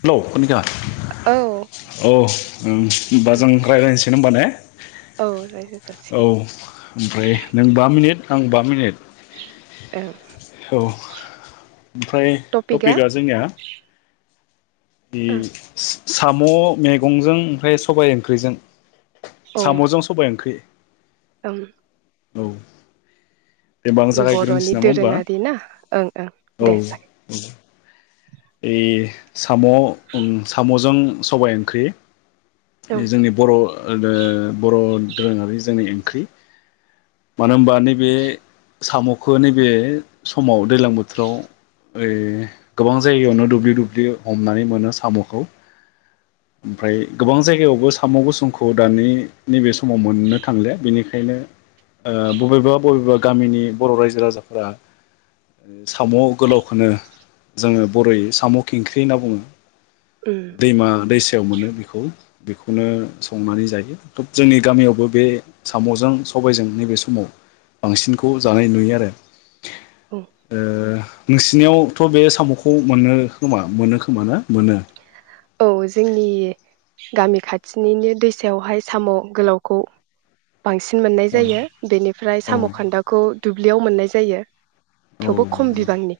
Hello खनिखा औ औ ओ होमबा जों रायज्लायनोसै होमबा ने औ रायजो औ जासिगोन ओमफ्राय नों बा मिनिट आं बा मिनिट ओं औ ओमफ्राय टपिकआ जोंनिया औ इस साम मैगंजों ओमफ्राय सबाय ओंख्रिजों सामजों सबाय ओंख्रि ओम औ जेनेबा आं बरनि जागायग्रोनोसै नामा होमबा दोरोङारि ना ओं ओं दे जागाय ऐ साम ओम सामजों सबाय ओंख्रि जागोन जोंनि बर बर दोरोङारि जोंनि ओंख्रि मानो होनबा नैबे सामखौ नैबे समाव दैलां ए बोथोराव गोबां जायगायावनो दुब्लि दुब्लि हमनानै मोनो साम'खौ। ओमफ्राय गोबां जायगायावबो साम' गुसुंखौ दानि नैबे समाव मोननो थांलि बेनिखायनो बबेबा बबेबा गामिनि बर' रायजो राजाफोरा साम‌ गोलावखौनो जोङो बर'यै साम' खिंख्रि होनना बुङो। ओं दैमा दैसा याव मोनो बेखौ बेखौनो संनानै जायो। थब जोंनि गामियावबो बे साम'जों सबायजों नैबे समाव बांसिनखौ जानाय नुयो आरो। ओं ओ नोंसिनियावथ' बे साम'खौ मोनो खोमा मोनो खोमा ना मोनो। औ जोंनि गामि खाथिनिनो दैसायावहाय साम' गोलावखौ बांसिन मोननाय जायो औ बेनिफ्राय साम' खान्दाखौ दु ब्लियाव मोननाय जायो। औ थेवबो खम बिबांनि।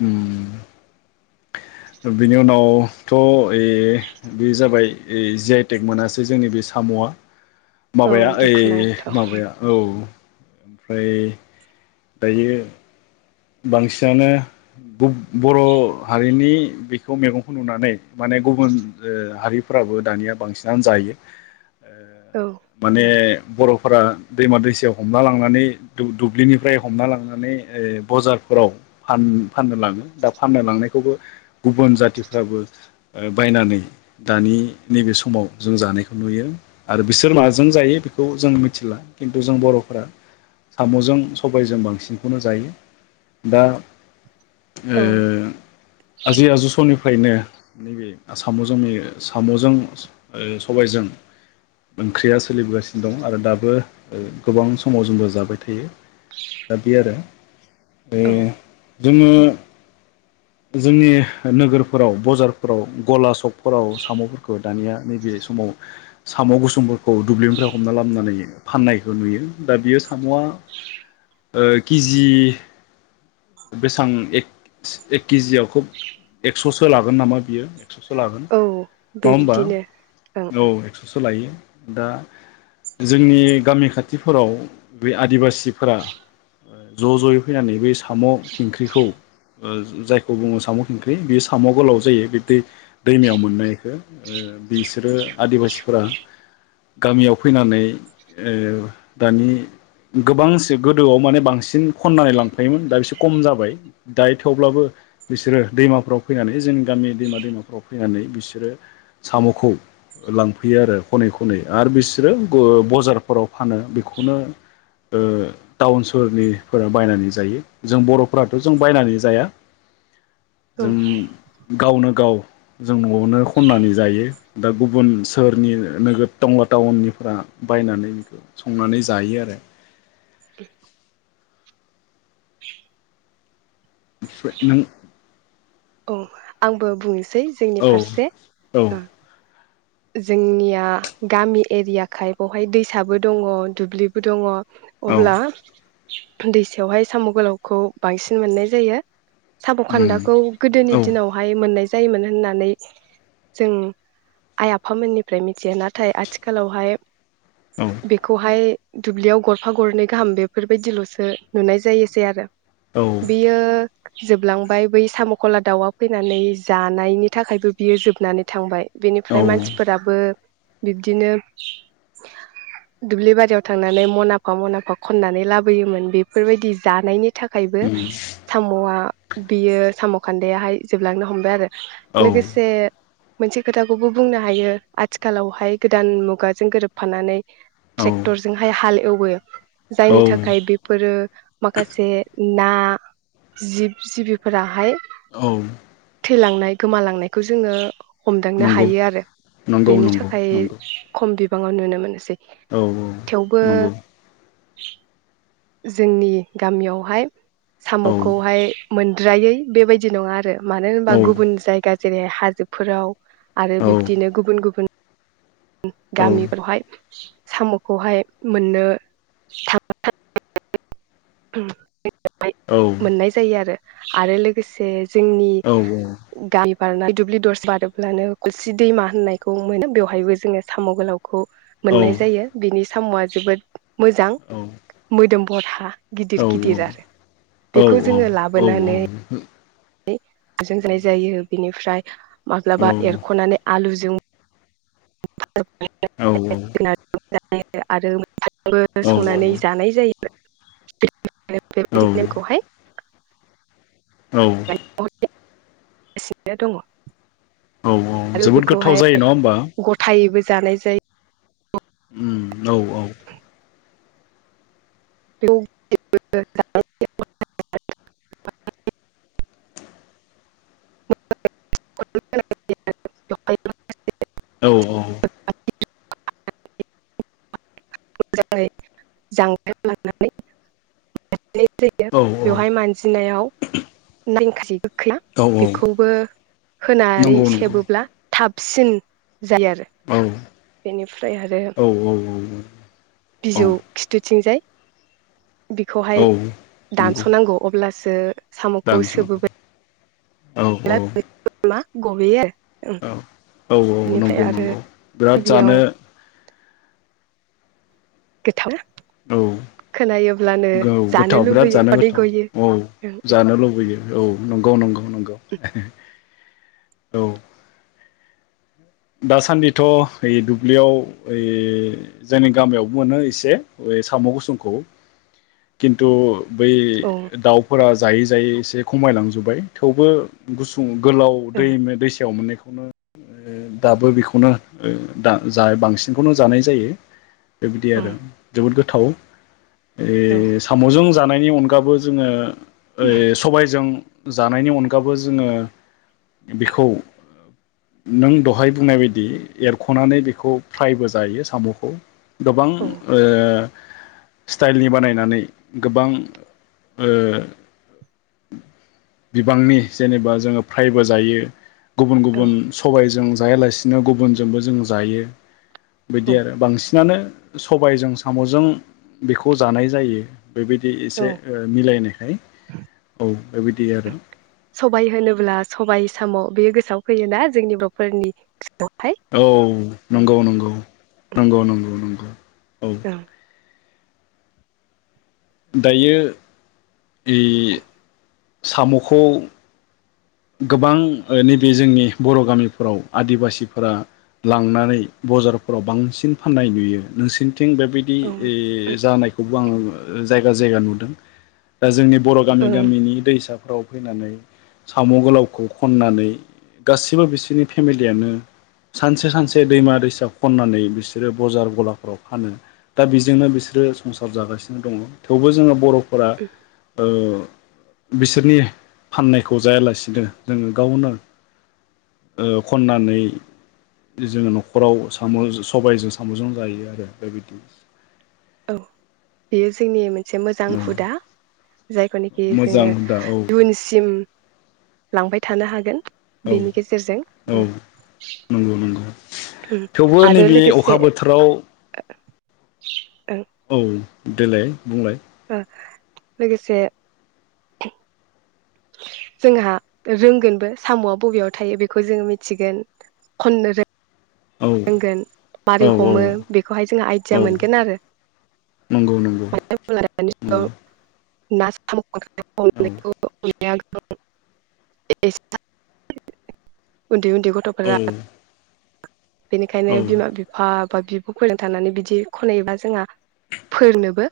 उम थ ए बे जाबाय जि आइ टेक मोनासै जोंनि बे साम'आ। औ माबाया ओइ दुखुनांथाव माबाया औ। ओमफ्राय दायो बांसिनानो ब-बर' हारिनि बेखौ मेगंखौ नुनानै माने गुबुन ओ हारिफोराबो दानिया बांसिनानो जायो। ओ औ माने बर'फोरा दैमा दैसायाव हमना लांनानै दु-दुब्लिनिफ्राय हमना लांनानै ओ बजारफोराव फान-फाननो लाङो दा फाननो लांनायखौबो गुबुन जाथिफ्राबो ओ बायनानै दानि नैबे समाव जों जानायखौ नुयो आरो बिसोर माजों जायो बेखौ जों मिथिला खिन्थु जों बर'फोरा साम'जों सबायजों बांसिनखौनो जायो। दा ओ औ आजै आजौ समनि फ्रायनो नैबे साम जंनि सामजों ओ सबायजों ओंख्रिया सोलिबोगासिनो दं आरो दाबो ओ गोबां समाव जोंबो जाबाय थायो दा बे आरो। औ बे जोङो जोंनि नोगोरफोराव बजारफोराव गला सकफोराव साम'फोरखौ दानिया नैबे समाव साम' गुसुंफोरखौ दुब्लिनिफ्राय हमना लाबनानै फाननायखौ नुयो दा बियो साम'आ ओ किजि बेसां एक सि एक केजियाव खोब एक्ससो लागोन नामा बियो? एक्ससो लागोन औ नङा होमबा बेबादिनो ओं औ एक्ससो लायो। दा जोंनि गामि खाथिफोराव बे आदिबासिफोरा ज' ज'यै फैनानै साम' खिंख्रिखौ ओ जायखौ बुङो साम' खिंख्रि बेयो साम' गोलाव जायो बे दै-दैमायाव मोननायखो ओ बिसोरो आदिबासिफोरा गामियाव फैनानै ओ दानि गोबांसो गोदोआव माने बांसिन खननानै लांफायोमोन। दा बिसोर कम जाबाय दायो थेवब्लाबो बिसोरो दैमाफ्राव फैनानै जोंनि गामि दैमा दैमाफोराव फैनानै बिसोरो साम'खौ ओ लांफैयो आरो खनै खनै आरो बिसोरो ग बजारफोराव फानो बेखौनो ओ टाउन सोहोरनिफोरा बायनानै जायो। जों बरफ्राथ' जों बायनानै जाया। औ। जों गावनो गाव जों न'आवनो खननानै जायो दा गुबुन सोहोरनि नोगोर टंला टाउननिफोरा बायनानै बेखौ संनानै जायो आरो। नों औ आंबो बुंनोसै सै जोंनि फारसे औ ओ जोंनिया गामि एरियाखाय बावहाय दैसाबो दङ' दुब्लिबो दङ' औ अब्ला दैसायावहाय साम' गोलावखौ बांसिन मोननाय जायो। साम' उम खान्दाखौ गोदोनि औ दिनावहाय मोननाय जायोमोन होननानै जों आइ आफामोननिफ्राय मिथियो नाथाय आथिखालावहाय औ बेखौहाय दुब्लियाव गरफा गरनै गाहाम बेफोर बायदिलसो नुनाय जायोसै आरो औ बियो जोबलांबाय बै सामखला दाउआ फैनानै जानायनि थाखायबो बियो जोबनानै थांबाय औ ओमफ्राय उम मानसिफोराबो बिब्दिनो दुब्लि बारियाव थांनानै मनाफा मनाफा खननानै लाबोयोमोन बेफोरबायदि जानायनि नि थाखायबो सामआ बियो साम खान्दाहाय जोबलांनो हमबाय आरो औ लोगोसे मोनसे खोथा खौबो बुंनो हायो आथिखालावहाय गोदान मुगाजों गोरोबफानानै औ ट्रेक्टरजोंहाय हाल एवो औ जायनि थाखाय बेफोरो माखासे ना जिब जिबिफोराहाय औ थैलांनाय गोमालांनायखौ जोङो हमदांनो हा नंगौ हायो आरो नंगौ बेनि नंगौ थाखाय नंगौ खम [unintelligible] नुनो मोनसै औ औ नंगौ [inaudible] जोंनि गामियावहाय औ सामखौहाय मोन द्रायै बेबायदि नङा आरो मानो औ होनबा गुबुन जायगा जेरै हाजोफोराव आरो औ बिब्दिनो गुबुन गुबुन गामिफोरावहाय सामखौहाय मोननो [inaudible] उम [inaudible] मोननाय जायो आरो आरो लोगोसे जोंनि औ औ गाम [unintelligible] दुब्लि दरसे बारोब्लानो बोरसि दैमा होननायखौ मोनो बेवहायबो जोङो साम' गोलाव खौ औ मोननाय जायो बिनि साम'आ जोबोद मोजां मोदोम बरहा औ गिदिर औ गिदिर आरो बेखौ जोङो लाबोनानै नै [unintelligible] जा जायो। बिनिफ्राय माब्लाबा एरख'नानै आलुजों [unintelligible] [unintelligible] आरो [unintelligible] बो औ संनानै जानाय जायो। [unintelligible] औ बेबायदि नेमखौहाय औ। एसे दङ। औ औ आरो जोबोद गोथाव बेखौहाय जायो नङा होमबा? गथायैबो जानाय जायो। होम औ औ। [unintelligible] [unintelligible] औ औ। [unintelligible] मोजाङै [unintelligible] लानानै [unintelligible] जायो औ बेवहाय मानजिनायाव [unintelligible] [unintelligible] औ [unintelligible] औ बेखौबो होनानै नंगौ नंगौ सेबोब्ला थाबसिन जायो आरो औ बेनिफ्राय आरो औ औ बिजौ खिथु थिंजाय औ बिखौहाय नंगौ दानस'नांगौ अब्ला सो सामखौ दानस'नांगौ सोबोबाय औ औ गबोयो आरो औ औ औ बेनिफ्राय नंगौ आरो नंगौ बिराद गिबियाव जानो गोथाव औ खोनायोब्लानो गौ जानो गोथाव बिराद लुबैयो जानो उदै गोथाव गयो औ जानो लुबैयो औ नंगौ नंगौ नं नंगौ [inaudible] औ दासान्दिथ ओइ दुब्लियाव ओइ जोंनि गामियावबो मोनो एसे ओइ साम गुसुंखौ किन्तु बै औ दाउफोरा जायै जायै एसे खमायलांजोब्बाय थेवबो गुसुं गोलाव औ दैम दैसायाव मोनै खौनो दाबो बेखौनो ओ दा जा बांसिनखौनो जानाय जायो बेबादि औ आरो जोबोद गोथ थाव ए सामजों जानायनि अनगाबो जोङो ओइ सबायजों जानायनि अनगाबो जोङो बेखौ नों दहाय बुंनाय बायदि एरखनानै बेखौ फ्रायबो जायो सामखौ गोबां औ ओ स्टाइलनि बानायनानै गोबां ओ बिबांनि जेनेबा जोङो फ्रायबो जायो गुबुन औ गुबुन सबायजों जायालासिनो गुबुनजोंबो जों जायो बिदि आरो बांसिनानो सबायजों सामजों बेखौ जानाय जायो बेबायदि एसे औ ओ मिलायनाय हाय औ बेबायदि आरो सबाय होनोब्ला सबाय साम बेयो गोसोआव फैयोना जोंनि ब्रफोरनि औ नंगौ नंगौ नंगौ नंगौ नंगौ औ दायो इ सामखौ गोबां नैबे जोंनि बर' गामिफोराव आदिबासिफोरा लांनानै बाजारफोराव बांसिन फाननाय नुयो नोंसिनि थिं बेबायदि औ जानायखौ खौ आं जायगा जायगा नुदों दा जोंनि बर' गामि गामिनि दैसा गाव फैनानै साम गोलावखौ खननानै गासिबो बिसोरनि फेमिलियानो सानसे सानसे दैमा दैसा खननानै बिसोरो बजार गलाफ्राव फानो दा बेजोंनो बिसोरो संसार जागासिनो दङ थेवबो जोङो बर' फरा ओ बिसोरनि फाननाय खौ जायालासिनो जोङो गावनो ओ खननानै जोङो नखराव साम सबायाइजों सामजोंजों जायो आरो बेबायदि औ बेयो जोंनि मोन से मोजां औ हुदा जों जायखौनोखि मोजां जोङो हुदा औ दुनसिम लांबाय थानो हागोन औ बेनि गेजेरजों औ नंगौ नंगौ थेवबो आरो नैबे अखा बोथोराव दाव गाबनाय औ देलाय बुंलाय। ओ लोगोसे जोंहा रोंगोनबो सामआ बबेयाव थायो बेखौ जोङो मिथिगोन खननो रोंग औ नांगोन मारै औ औ हमो बेखौहाय जों आइडिया औ मोनगोन आरो नंगौ नंगौ मानो होनोब्ला दानि जुगाव नंगौ ना साम' औ [unintelligible] [unintelligible] उन्दै उन्दै गथफोरा औ बेनिखायनो औ बिमा बिफा बिबफोरजों थांनानै बिदि खनैयोबा जोंहा फोरनोबो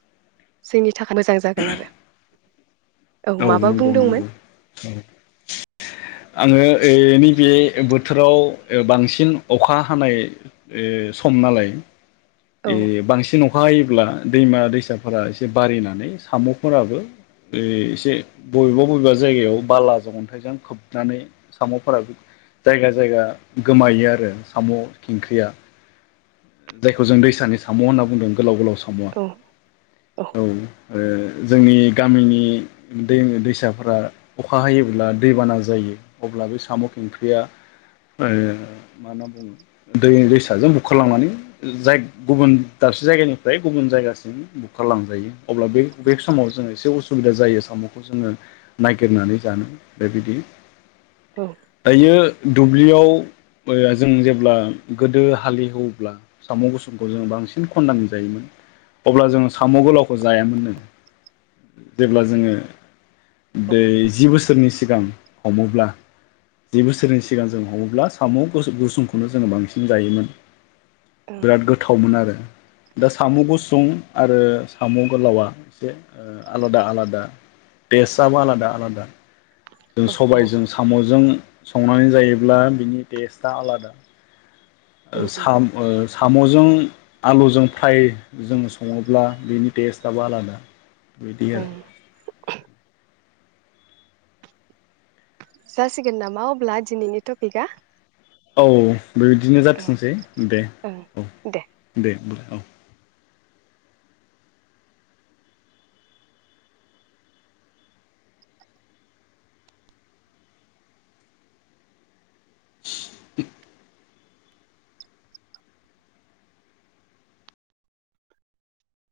जोंनि थाखाय मोजां जागोन आरो औ माबा नंगौ बुंदोंमोन नंगौ औ आङो ओनि बे बोथोराव बांसिन अखा हानाय ओ सम नालाय औ ए बांसिन नख अखा हायोब्ला दैमा दैसाफोरा एसे बारिनानै सामफोराबो एसे बबेबा बबेबा जायगायाव बालाजों अन्थाइजों खोबनानै सामफोरा जायगा जायगा गोमायो आरो साम खिंखंख्रिया जायखौ जों दैसानि साम होनना बुंदों गोलाव गोलाव सामा औ औ ओ जोंनि गामिनि दैमा दैसाफोरा अखा हायोब्ला दैबाना जायो, अब्ला बे साम खिंख्रिया ओ मा होनना बुङो दैमा दैसाजों बुखारलांनानै जाय गुबुन दाबसे जायगानिफ्राय गुबुन जायगासिम बुखारलांजायो। अब्ला बे बे समाव जोङो एसे उस सुबिदा जायो साम'खौ जोङो ननायागिरनानै जानो बेबायदि औ दायो दुब्लियाव ओ जों जेब्ला गोदो हालेहेवोब्ला साम' गुसुंखौ जोङो बांसिन खन्नानै जायोमोन अब्ला जोङो साम' गोलावखौ जायामोननो जेब्ला जोङो दै जि बोसोरनि सिगां हमोब्ला जि बोसोरनि सिगां जों हमोब्ला साम' गु-गुसुंखौनो जोङो बांसिन जायोमोन बिराद गोथावमोन आरो दा साम' गुसुं आरो साम' गोलावा एसे आलादा आलादा टेस्टआबो आलादा आलादा जों औ सबायजों साम'जों संनानै जायोब्ला बिनि टेस्टआ आलादा ओ साम ओ जों आलुजों फाय जों सङोब्ला बेनि टेस्ट आबो आलादा बेदि औ आरो जासिगोन नामा अब्ला दिनैनि टपिकआ औ औ बिदिनो ओं जाथोथोंसै दे ओं औ दे दे होमबालाय औ [unintelligible]